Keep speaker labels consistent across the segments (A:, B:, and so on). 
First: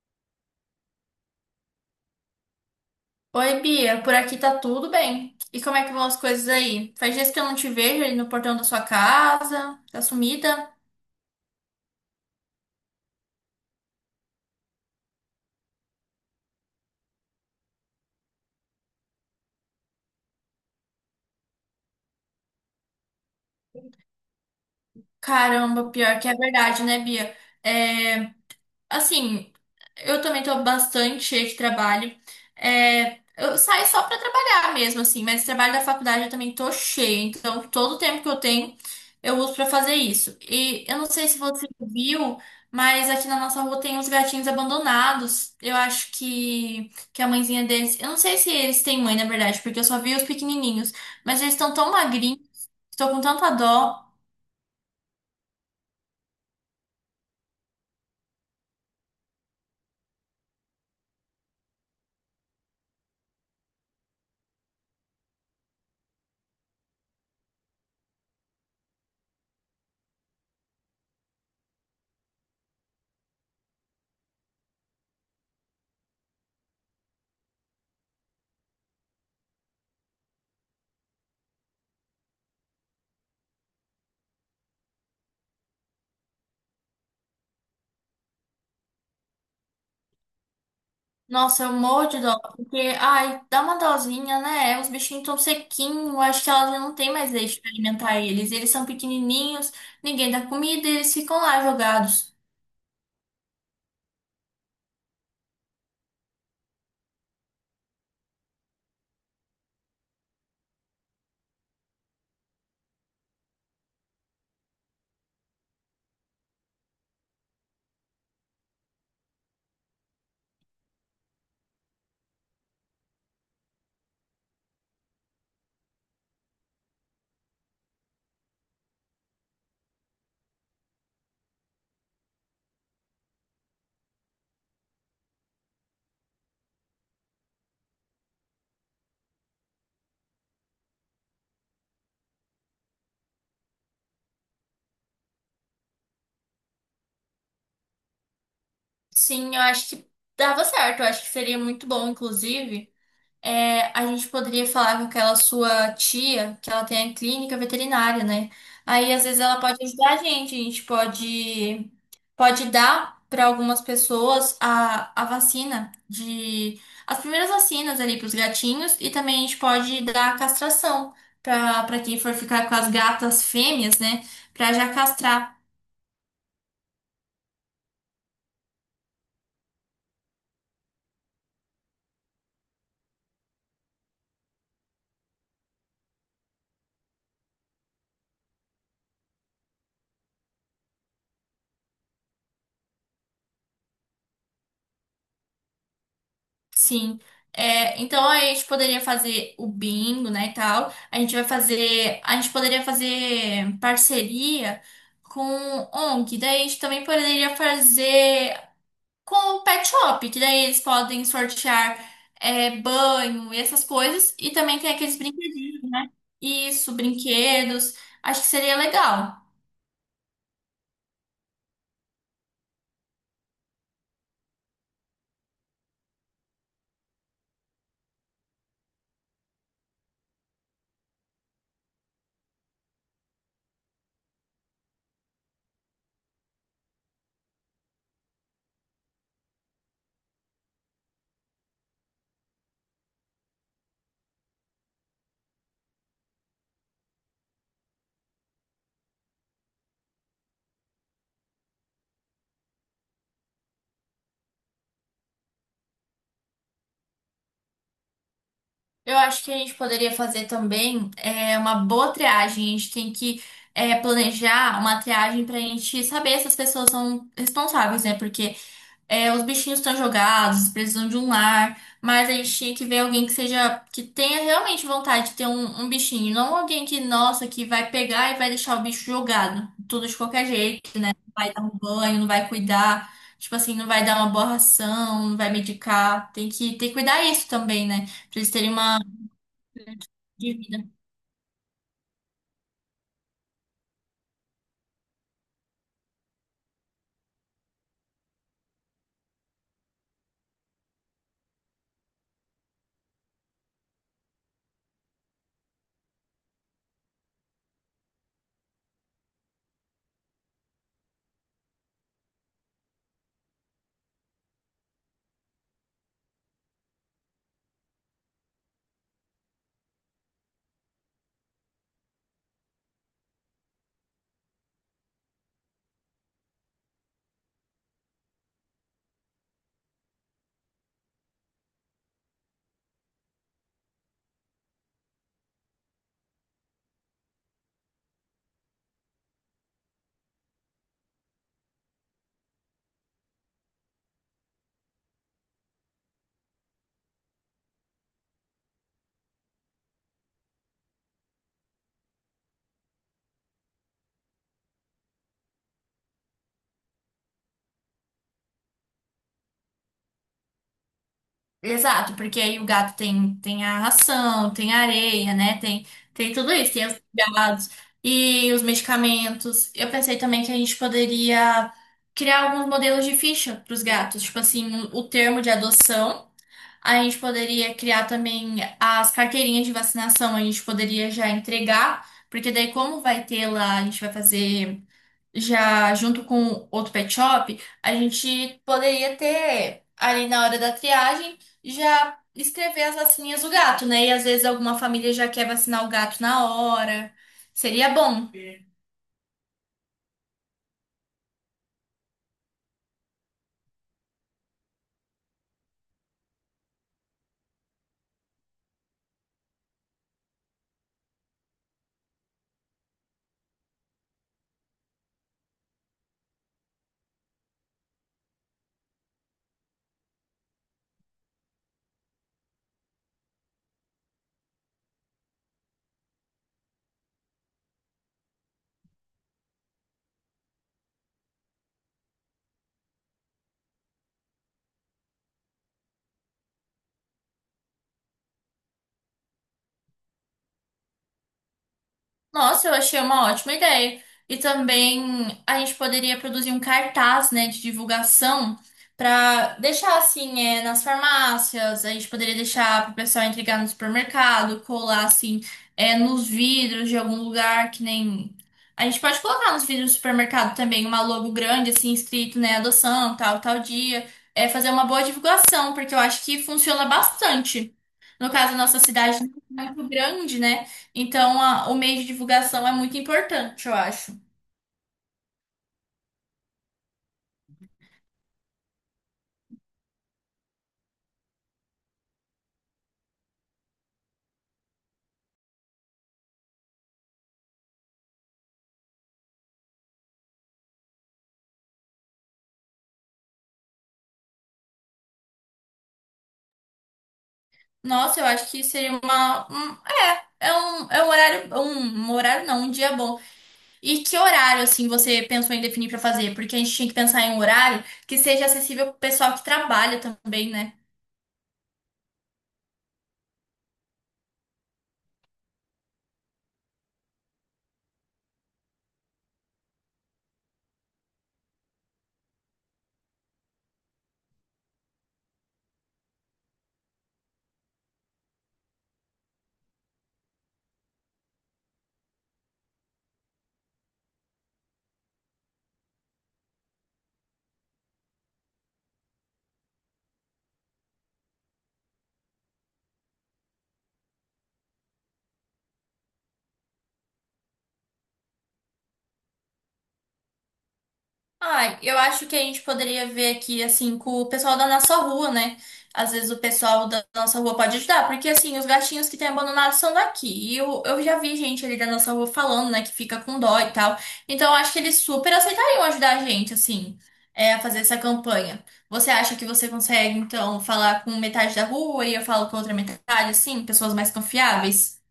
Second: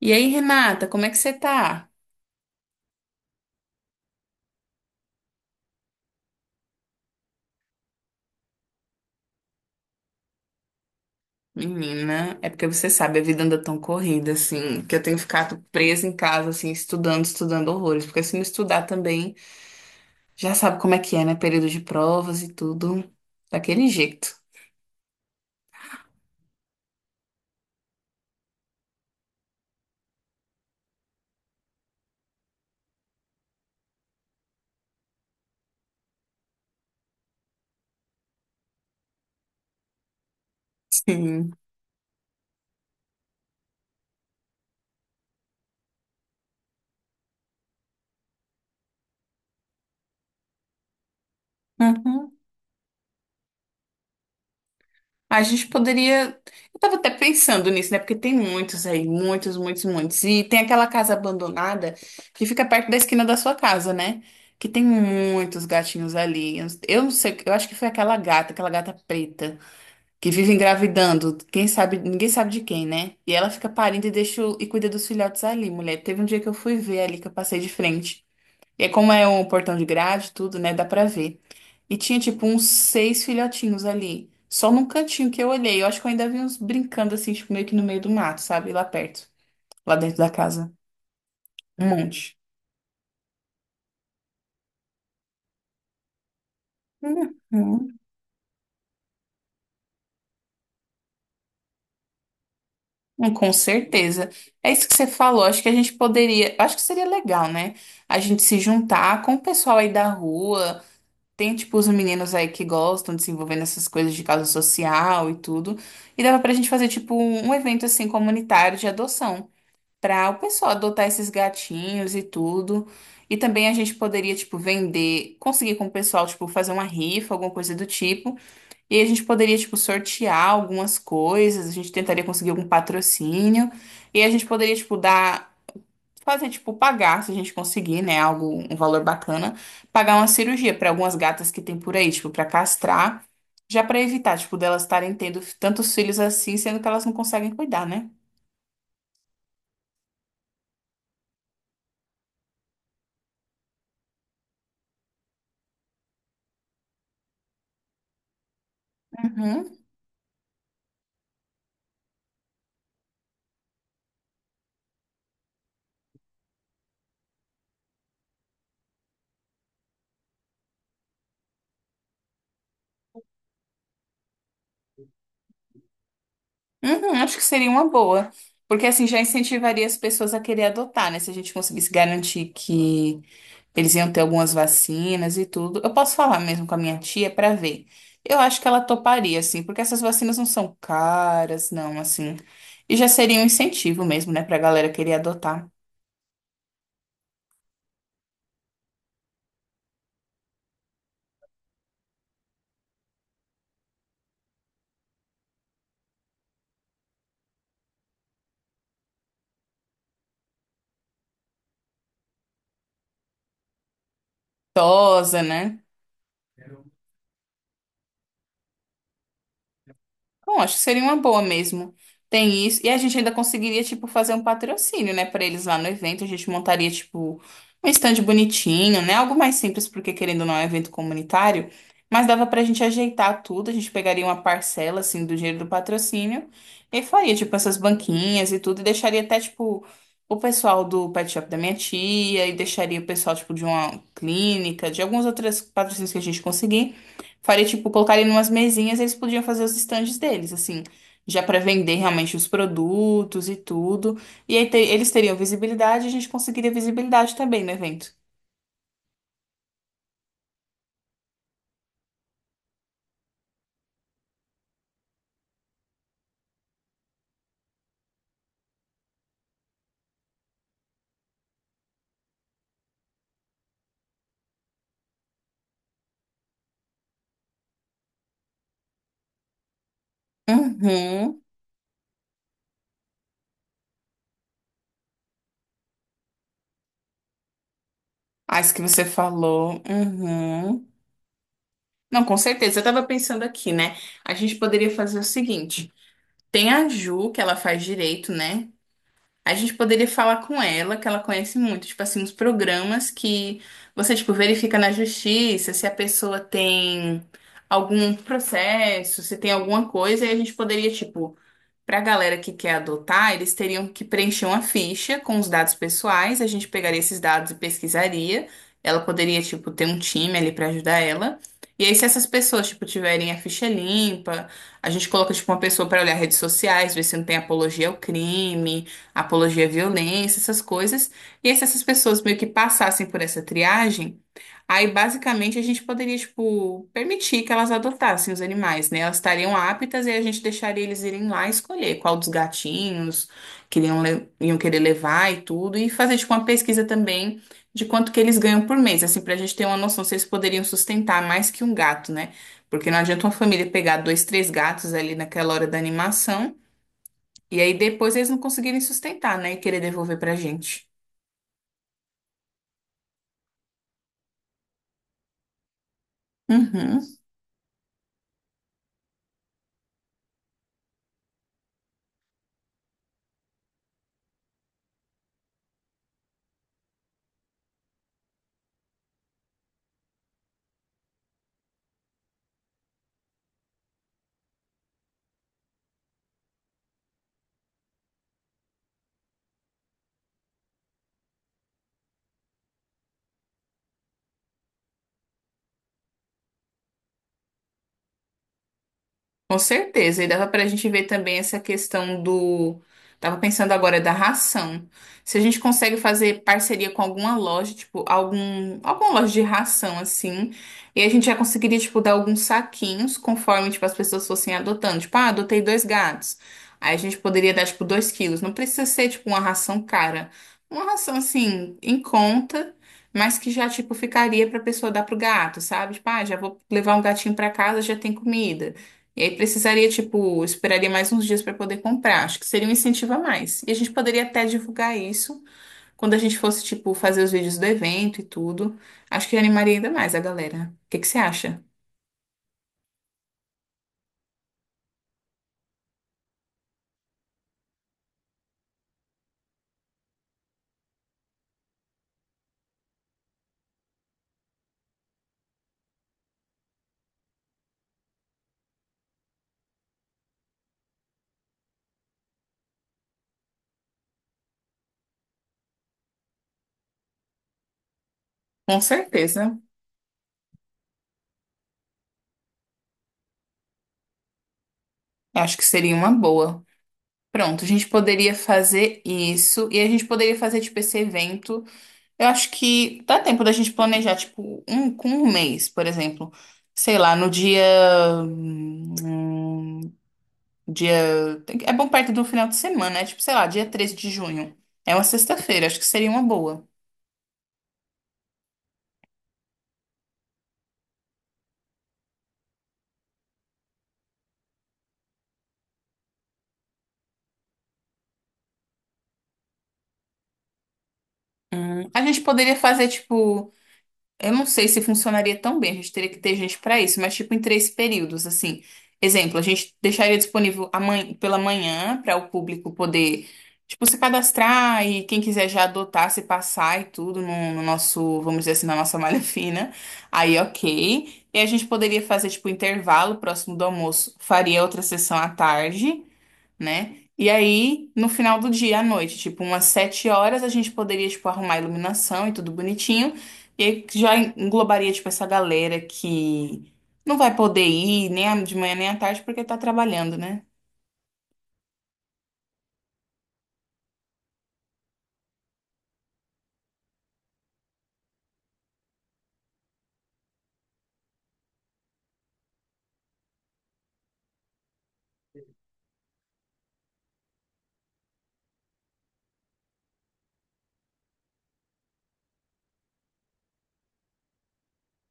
A: E aí, Renata, como é que você tá?
B: Oi, Bia, por aqui tá tudo bem. E como é que vão as coisas aí? Faz dias que eu não te vejo aí no portão da sua casa, tá sumida?
A: Menina, é porque você sabe, a vida anda tão corrida, assim, que eu tenho ficado presa em casa, assim, estudando, estudando horrores. Porque se não estudar também, já sabe como é que é, né? Período de provas e tudo, daquele jeito.
B: Caramba, pior que é verdade, né, Bia? É, Assim, eu também tô bastante cheia de trabalho. Eu saio só pra trabalhar mesmo, assim, mas trabalho da faculdade eu também tô cheia. Então, todo o tempo que eu tenho, eu uso pra fazer isso. E eu não sei se
A: Sim.
B: você viu, mas aqui na nossa rua tem uns gatinhos abandonados. Eu acho que a mãezinha deles. Eu não sei se eles têm mãe, na verdade, porque eu só vi os pequenininhos. Mas eles estão tão magrinhos, estou com tanta dó.
A: A gente poderia. Eu tava até pensando nisso, né? Porque tem muitos aí, muitos, muitos, muitos. E tem aquela casa abandonada que fica perto da esquina da sua casa, né? Que tem muitos gatinhos ali. Eu não sei, eu acho que foi aquela gata preta, que vive engravidando. Quem sabe, ninguém sabe de quem, né? E ela fica parindo e e cuida dos filhotes ali, mulher. Teve um dia que eu fui ver ali, que eu passei de frente. E como é um portão de grade, tudo, né? Dá pra ver. E tinha, tipo, uns seis filhotinhos ali. Só num cantinho que eu olhei. Eu acho que eu ainda vi uns brincando, assim, tipo, meio que no meio do mato, sabe? Lá perto. Lá dentro da casa.
B: Nossa, eu
A: Um
B: morro de
A: monte.
B: dó, porque, ai, dá uma dosinha, né? Os bichinhos tão sequinhos, acho que ela já não tem mais leite pra
A: Uhum.
B: alimentar eles. Eles são pequenininhos, ninguém dá comida, eles ficam lá jogados.
A: Hum. Com certeza. É isso que você falou. Acho que a gente poderia. Acho que seria legal, né? A gente se juntar com o pessoal aí da rua. Tem, tipo, os meninos aí que gostam de se envolver nessas coisas de causa social e tudo. E dava pra gente fazer, tipo, um evento, assim, comunitário de adoção. Para o pessoal adotar esses gatinhos e tudo. E também a gente poderia, tipo, vender, conseguir com o pessoal, tipo, fazer uma rifa, alguma coisa do tipo. E a gente poderia, tipo, sortear algumas coisas, a gente tentaria conseguir algum patrocínio. E a gente poderia, tipo, dar, fazer, tipo, pagar, se a gente conseguir, né, algo, um valor bacana, pagar uma cirurgia para algumas gatas que tem por aí, tipo, para castrar. Já para evitar, tipo, delas estarem tendo tantos filhos assim, sendo que elas não conseguem cuidar, né?
B: Sim, eu acho que dava certo, eu acho que seria muito bom, inclusive. É, a gente poderia falar com aquela sua tia, que ela tem a clínica veterinária, né? Aí às vezes ela
A: Uhum.
B: pode ajudar a gente, a gente pode dar para algumas pessoas a vacina de as primeiras vacinas ali para os gatinhos e também a gente pode dar a castração para quem for ficar com as gatas fêmeas, né? Para já castrar.
A: Uhum, acho que seria uma boa. Porque assim já incentivaria as pessoas a querer adotar, né? Se a gente conseguisse garantir que eles iam ter algumas vacinas e tudo. Eu posso falar mesmo com a minha tia pra ver. Eu acho que ela toparia, assim, porque essas vacinas não são caras, não, assim. E já seria um incentivo mesmo, né, pra galera querer adotar.
B: Sim. É, então a gente poderia fazer o bingo, né, e tal. A gente vai fazer, a gente poderia fazer parceria com ONG. Daí a gente também poderia fazer com o Pet Shop, que daí eles podem sortear banho e essas coisas. E também tem aqueles
A: Tosa,
B: brinquedos,
A: né?
B: isso, brinquedos. Acho que seria legal.
A: Bom, acho que seria uma boa mesmo. Tem isso. E a gente ainda conseguiria, tipo, fazer um patrocínio, né, pra eles lá no evento. A gente montaria, tipo, um stand bonitinho, né? Algo mais simples, porque querendo ou não, é um evento comunitário. Mas dava pra gente ajeitar tudo. A gente pegaria uma parcela, assim, do dinheiro do patrocínio e faria, tipo, essas banquinhas e tudo. E deixaria até, tipo, o pessoal do pet shop da minha tia e deixaria o pessoal, tipo, de uma clínica, de alguns outros patrocínios que a gente conseguir. Faria, tipo, colocaria em umas mesinhas e eles podiam fazer os estandes deles, assim, já para vender realmente os produtos e tudo. E aí eles teriam visibilidade e a gente conseguiria visibilidade também no evento.
B: Eu acho que a gente poderia fazer também uma boa triagem. A gente tem que planejar uma triagem pra gente saber se as pessoas são responsáveis, né? Porque os bichinhos estão jogados, precisam de um lar, mas a gente tinha que ver alguém que seja, que tenha realmente vontade de ter um bichinho, não alguém que, nossa, que vai pegar e vai deixar o bicho jogado, tudo de qualquer jeito, né? Não
A: Uhum.
B: vai dar um banho, não vai cuidar, tipo assim, não vai dar uma boa ração, não vai medicar. Tem que ter que cuidar isso também, né? Pra eles
A: Ah,
B: terem
A: isso que
B: uma
A: você falou.
B: de vida.
A: Uhum. Não, com certeza. Eu tava pensando aqui, né? A gente poderia fazer o seguinte: tem a Ju, que ela faz direito, né? A gente poderia falar com ela, que ela conhece muito, tipo assim, uns programas que você, tipo, verifica na justiça se a pessoa tem algum processo, se tem alguma coisa, e a gente poderia, tipo, para a galera que quer adotar, eles teriam que preencher uma ficha com os dados pessoais. A gente pegaria esses dados e pesquisaria. Ela poderia, tipo, ter um time ali para ajudar ela. E aí, se essas pessoas, tipo, tiverem a ficha limpa, a gente coloca, tipo, uma pessoa para olhar redes sociais, ver se não tem apologia ao crime, apologia à violência, essas coisas. E aí, se essas pessoas meio que passassem por essa triagem. Aí, basicamente, a gente poderia, tipo, permitir que elas adotassem os animais, né? Elas estariam aptas e a gente deixaria eles irem lá escolher qual dos gatinhos que iam, iam querer levar e tudo, e fazer, tipo, uma pesquisa também de quanto que eles ganham por mês, assim, pra gente ter uma noção se eles poderiam sustentar mais que um gato, né? Porque não adianta uma família pegar dois, três gatos ali naquela hora da animação, e aí depois eles não conseguirem sustentar, né? E querer devolver pra gente.
B: Exato, porque aí o gato tem a ração, tem a areia, né? Tem tudo isso, tem os
A: Uhum.
B: gados e os medicamentos. Eu pensei também que a gente poderia criar alguns modelos de ficha para os gatos, tipo assim, um, o termo de adoção. A gente poderia criar também as carteirinhas de vacinação, a gente poderia já entregar, porque daí, como vai ter lá, a gente vai fazer. Já junto com outro pet shop, a gente poderia ter ali na hora da triagem já escrever as vacininhas do gato, né? E às vezes alguma família já quer vacinar o gato na hora. Seria bom.
A: Com certeza, e dava para a gente ver também essa questão do. Tava pensando agora da ração. Se a gente consegue fazer parceria com alguma loja, tipo, algum, alguma loja de ração, assim, e a gente já conseguiria, tipo, dar alguns saquinhos conforme, tipo, as pessoas fossem adotando. Tipo, ah, adotei dois gatos. Aí a gente poderia dar, tipo, dois quilos. Não precisa ser, tipo, uma ração cara. Uma ração, assim, em conta. Mas que já, tipo, ficaria pra pessoa dar pro gato, sabe? Tipo, ah, já vou levar um gatinho pra casa, já tem comida. E aí precisaria, tipo, esperaria mais uns dias para poder comprar. Acho que seria um incentivo a mais. E a gente poderia até divulgar isso quando a gente fosse, tipo, fazer os vídeos do evento e tudo. Acho que animaria ainda mais a galera. O que que você acha?
B: Nossa, eu achei uma ótima ideia. E também a gente poderia produzir um cartaz, né, de divulgação para deixar assim, nas farmácias, a gente poderia deixar para o pessoal entregar no supermercado, colar assim, nos vidros de algum lugar que nem. A gente pode colocar nos vidros do supermercado também uma logo grande, assim, escrito, né, adoção, tal, tal dia. É fazer uma boa divulgação, porque eu acho que funciona bastante. No caso, a nossa
A: Com
B: cidade
A: certeza.
B: não é muito grande, né? Então, a- o meio de divulgação é muito importante, eu acho.
A: Acho que seria uma boa. Pronto, a gente poderia fazer isso e a gente poderia fazer, tipo, esse evento. Eu acho que dá tempo da gente planejar, tipo, um com um mês, por exemplo. Sei lá, no dia. hum, Dia. É bom perto do final de semana, né? Tipo, sei lá, dia 13 de junho. É uma sexta-feira, acho que seria uma boa.
B: Nossa, eu acho que seria uma. É um horário. Um horário não, um dia bom. E que horário, assim, você pensou em definir pra fazer? Porque a gente tinha que pensar em um horário que seja acessível pro pessoal que trabalha também, né?
A: A gente poderia fazer, tipo. Eu não sei se funcionaria tão bem, a gente teria que ter gente para isso, mas tipo em três períodos, assim. Exemplo, a gente deixaria disponível pela manhã para o público poder, tipo, se cadastrar e quem quiser já adotar, se passar e tudo no, no nosso, vamos dizer assim, na nossa malha fina. Aí, ok. E a gente poderia fazer, tipo, intervalo próximo do almoço, faria outra sessão à tarde, né? E aí, no final do dia, à noite, tipo umas 7 horas, a gente poderia, tipo, arrumar a iluminação e tudo bonitinho. E aí já englobaria, tipo, essa galera que não vai poder ir nem de manhã nem à tarde porque tá trabalhando, né?
B: Ah, eu acho que a gente poderia ver aqui, assim, com o pessoal da nossa rua, né? Às vezes o pessoal da nossa rua pode ajudar, porque, assim, os gatinhos que têm abandonado são daqui. E eu já vi gente ali da nossa rua falando, né, que fica com dó e tal. Então, eu acho que eles super aceitariam ajudar a gente, assim, a fazer essa campanha. Você acha que você consegue, então, falar com metade da rua e eu falo com outra metade, assim, pessoas mais confiáveis?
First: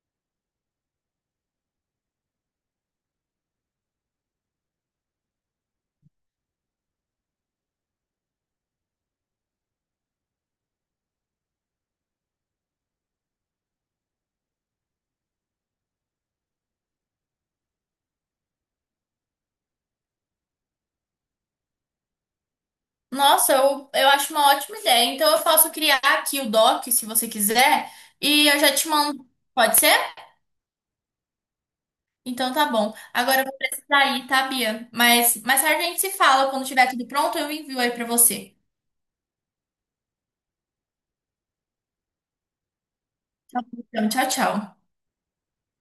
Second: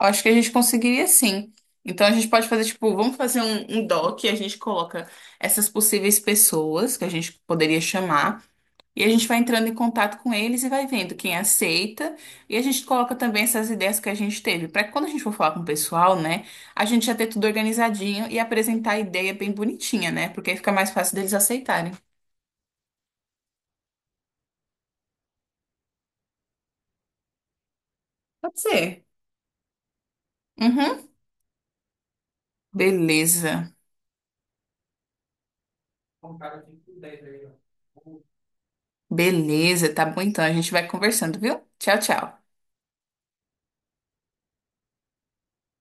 A: Eu acho que a gente conseguiria sim. Então a gente pode fazer, tipo, vamos fazer um doc, a gente coloca essas possíveis pessoas que a gente poderia chamar. E a gente vai entrando em contato com eles e vai vendo quem aceita. E a gente coloca também essas ideias que a gente teve, para que quando a gente for falar com o pessoal, né, a gente já ter tudo organizadinho e apresentar a ideia bem bonitinha, né? Porque aí fica mais fácil deles aceitarem.
B: Nossa, eu acho uma ótima ideia. Então eu posso criar aqui o doc, se você quiser, e eu
A: Pode
B: já te
A: ser.
B: mando. Pode ser?
A: Uhum.
B: Então tá bom. Agora eu vou
A: Beleza.
B: precisar ir, tá, Bia? Mas mais tarde a gente se fala. Quando tiver tudo pronto, eu envio aí pra você.
A: Beleza, tá bom então. A gente vai conversando, viu? Tchau, tchau.
B: Tá bom, então, tchau, tchau.